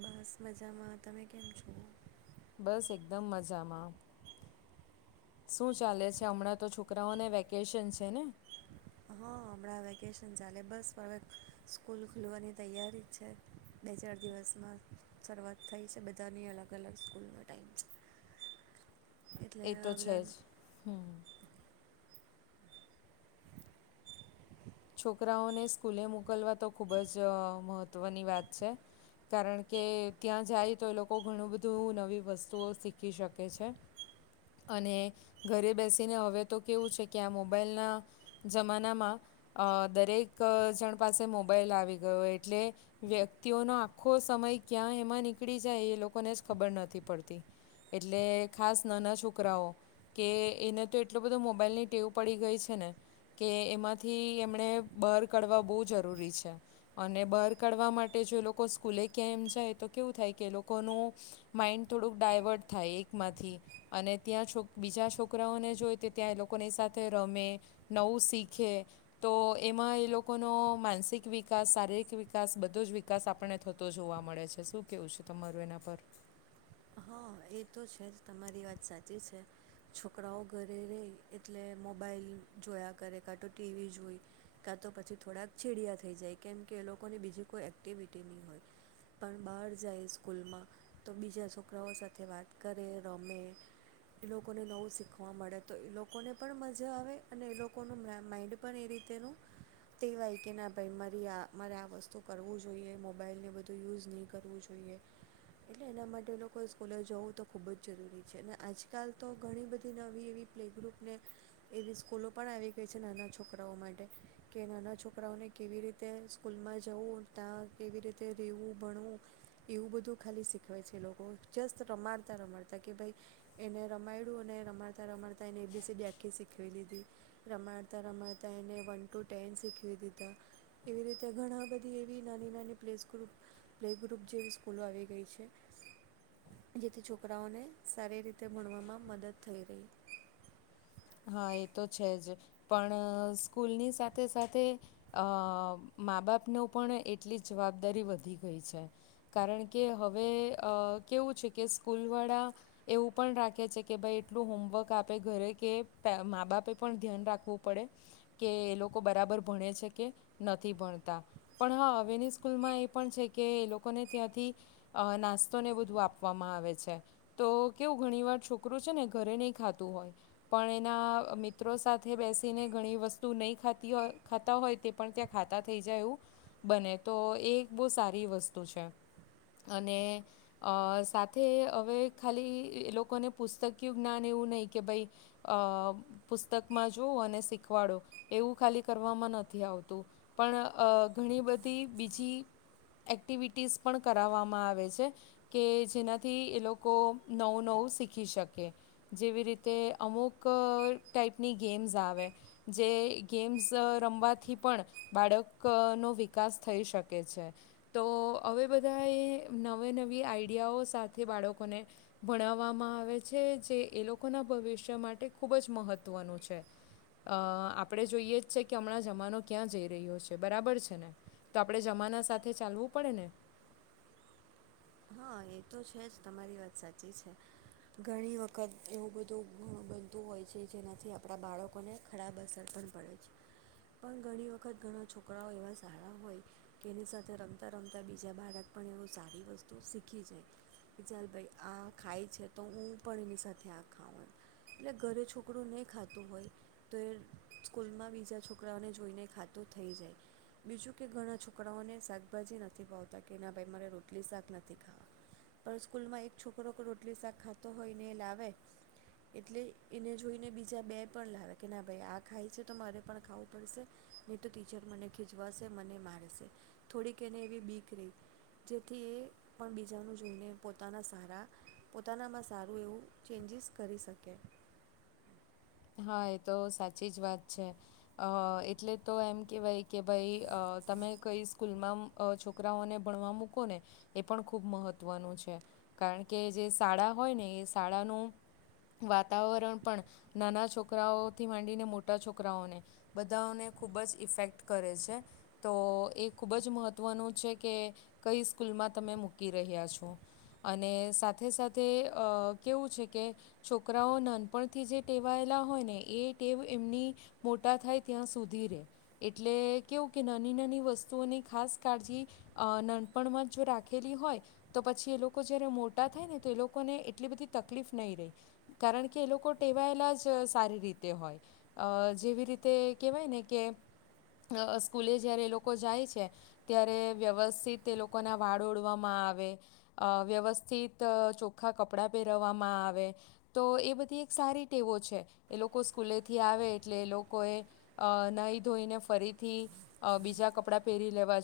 બસ મજામાં, તમે કેમ છો? બસ એકદમ મજામાં. શું ચાલે છે હમણાં તો છોકરાઓને વેકેશન છે ને? હ હમણાં વેકેશન ચાલે બસ હવે સ્કૂલ ખુલવાની તૈયારી જ છે, બે ચાર દિવસમાં શરૂઆત થઈ છે, બધાની અલગ અલગ સ્કૂલનો ટાઈમ છે. એ તો છે જ. છોકરાઓને સ્કૂલે મોકલવા તો ખૂબ જ મહત્ત્વની વાત છે, કારણ કે ત્યાં જાય તો એ લોકો ઘણું બધું નવી વસ્તુઓ શીખી શકે છે અને ઘરે બેસીને હવે તો કેવું છે કે આ મોબાઈલના જમાનામાં અ દરેક જણ પાસે મોબાઈલ આવી ગયો એટલે વ્યક્તિઓનો આખો સમય ક્યાં એમાં નીકળી જાય એ લોકોને જ ખબર નથી પડતી, એટલે ખાસ નાના છોકરાઓ કે એને તો એટલો બધો મોબાઈલની ટેવ પડી ગઈ છે ને કે એમાંથી એમ ણે બાર કાઢવા બહુ જરૂરી છે અને બાર કાઢવા માટે જો એ લોકો સ્કૂલે કે એમ જાય તો કેવું થાય કે એ લોકોનું માઈન્ડ થોડુંક ડાયવર્ટ થાય એકમાંથી અને ત્યાં છો બીજા છોકરાઓને જોઈ તો ત્યાં એ લોકોની સાથે રમે, નવું શીખે તો એમાં એ લોકોનો માનસિક વિકાસ, શારીરિક વિકાસ બધો જ વિકાસ આપણને થતો જોવા મળે છે, શું કહેવું છે તમારું એના પર? હા એ તો છે જ તમારી વાત સાચી છે છોકરાઓ ઘરે રે એટલે મોબાઈલ જોયા કરે, કાં તો ટીવી જોઈ, કાં તો પછી થોડાક ચીડયા થઈ જાય કેમ કે એ લોકોને બીજી કોઈ એક્ટિવિટી નહીં હોય પણ બહાર જાય સ્કૂલમાં તો બીજા છોક છોકરાઓ સાથે વાત કરે, રમે એ લોકોને નવું શીખવા મળે તો એ લોકોને પણ મજા આવે અને એ લોકોનું માઇન્ડ પણ એ રીતેનું ટેવાઈ કે ના ભાઈ મારી આ મારે આ વસ્તુ કરવું જોઈએ. મોબાઈલને બધું યુઝ નહીં કરવું જોઈએ. એટલે એના માટે લોક કોઈ સ્કૂલે જવું તો ખૂબ જ જરૂરી છે અને આજકાલ તો ઘણી બધી નવી એવી પ્લે ગ્રુપને એવી સ્કૂલો પણ આવી ગઈ છે નાના છોકરાઓ માટે કે નાના છોકરાઓને કેવી રીતે સ્કૂલમાં જવું, ત્યાં કેવી રીતે રહેવું, ભણવું એવું બધું ખાલી શીખવે છે લોકો. જસ્ટ રમાડતાં રમાડતાં કે ભાઈ એને રમાયડું અને રમાડતાં રમાડતાં એને એબીસીડી આખી શીખવી લીધી. રમાડતાં રમાડતાં એને વન ટુ ટેન શીખવી દીધા. એવી રીતે ઘણા બધી એવી નાની નાની પ્લેસ ગ્રૂપ પ્લે ગ્રુપ જેવી સ્કૂલો આવી ગઈ છે. જેથી છોકરાઓને સારી રીતે ભણવામાં મદદ થઈ રહી. હા એ તો છે જ પણ સ્કૂલની સાથે સાથે અ માં બાપનો પણ એટલી જ જવાબદારી વધી ગઈ છે. કારણ કે હવે અ કેવું છે કે સ્કૂલવાળા એવું પણ રાખે છે કે ભાઈ એટલું હોમવર્ક આપે ઘરે કે માં બાપે પણ ધ્યાન રાખવું પડે કે એ લોકો બરાબર ભણે છે કે નથી ભણતા પણ હા હવેની સ્કૂલમાં એ પણ છે કે એ લોકોને ત્યાંથી અ નાસ્તોને બધું આપવામાં આવે છે. તો કેવું ઘણી વાર છોકરું છે ને ઘરે નહીં ખાતું હોય પણ એના મિત્રો સાથે બેસીને ઘણી વસ્તુ નહીં ખાતી હોય ખાતા હોય તે પણ ત્યાં ખાતા થઈ જાય એવું બને તો એ એક બહુ સારી વસ્તુ છે અને અ સાથે હવે ખાલી એ લોકોને પુસ્તકયુ જ્ઞાન એવું નહીં કે ભાઈ અ પુસ્તકમાં જોઉં અને શીખવાડો એવું ખાલી કરવામાં નથી આવતું. પણ અ ઘણી બધી બીજી એક્ટિવિટીઝ પણ કરાવવામાં આવે છે. કે જેનાથી એ લોકો નવું નવું શીખી શકે. જેવી રીતે અમુક ક ટાઈપની ગેમ્ઝ આવે જે ગેમ્ઝ રમવાથી પણ બાળકનો વિકાસ થઈ શકે છે. તો હવે બધા એ નવે નવી આઈડિયાઓ સાથે બાળકોને ભણાવવામાં આવે છે. જે એ લોકોના ભવિષ્ય માટે ખૂબ જ મહત્વનું છે. અ આપણે જોઈએ જ છે કે હમણાં જમાનો ક્યાં જઈ રહ્યો છે બરાબર છે ને? તો આપણે જમાના સાથે ચાલવું પડે ને? હા એ તો છે જ તમારી વાત સાચી છે. ઘણી વખત એવું બધું ગણું બનતું હોય છે જેનાથી આપણા બાળકોને ખરાબ અસર પણ પડે છે. પણ ઘણી વખત ઘણા છોકરાઓ એવા સારા હોય કે એની સાથે રમતાં રમતાં બીજા બાળક પણ એવું સારી વસ્તુ તો શીખી જાય કે ચાલ ભાઈ આ ખાય છે તો હું પણ એની સાથે આ ખાઉં એમ એટલે ઘરે છોકરું નહીં ખાતું હોય તો એ સ્કૂલમાં બીજા છોકરાઓને જોઈને ખાતું થઈ જાય. બીજું કે ઘણા છોકરાઓને શાકભાજી નથી ભાવતા કે ના ભાઈ મારે રોટલી શાક નથી નથી ખાવા પણ સ્કૂલમાં એક છોકરો રોટલી શાક ખાતો હોયને એ લાવે એટલે એને જોઈને બીજા બે પણ લાવે કે ના ભાઈ આ ખાય છે તો મારે પણ ખાવું પડશે નહીં તો ટીચર મને ખીજવાશે, મને મારશે થોડીક એને એવી બીક રે જેથી એ પણ બીજાનું જોઈને પોતાના સારા પોતાનામાં સારું એવું ચેન્જીસ કરી શકે. હા એ તો સાચી જ વાત છે અ એટલે તો એમ કેવાય કે ભાઈ અ તમે કઈ સ્કૂલમાં અ છોકરાઓને ભણવા મૂકો ને એ પણ ખૂબ મહત્વનું છે. કારણ કે જે શાળા હોય ને એ શાળાનું વાતાવરણ પણ નાના છોકરાઓથી માંડીને મોટા છોકરાઓને બધાઓને ખૂબ જ ઇફેક્ટ કરે છે. તો એ ખૂબ જ મહત્ત્વનું છે કે કઈ સ્કૂલમાં તમે મૂકી રહ્યા છો અને સાથે સાથે અ કેવું છે કે છોકરાઓ નાનપણથી જે ટેવાયેલા હોય ને એ ટેવ એમની મોટા થાય ત્યાં સુધી રે એટલે કેવું કે નાની નાની વસ્તુઓની ખાસ કાળજી અ નાનપણમાં જો રાખેલી હોય તો પછી એ લોકો જ્યારે મોટા થાય ને તો એ લોકોને એટલી બધી તકલીફ નહીં રે. કારણ કે એ લોકો ટેવાયેલા જ સારી રીતે હોય. અ જેવી રીતે કહેવાય ને કે અ સ્કૂલે જ્યારે એ લોકો જાય છે ત્યારે વ્યવસ્થિત એ લોકોના વાળ ઓળવામાં આવે, અ વ્યવસ્થિત ચોખ્ખા કપડાં પેરવવામાં આવે તો એ બધી સારી ટેવો છે. એ લોકો સ્કૂલેથી આવે એટલે એ લોકોએ અ નાઈ ધોઈને ફરીથી અ બીજા કપડાં પેરી લેવા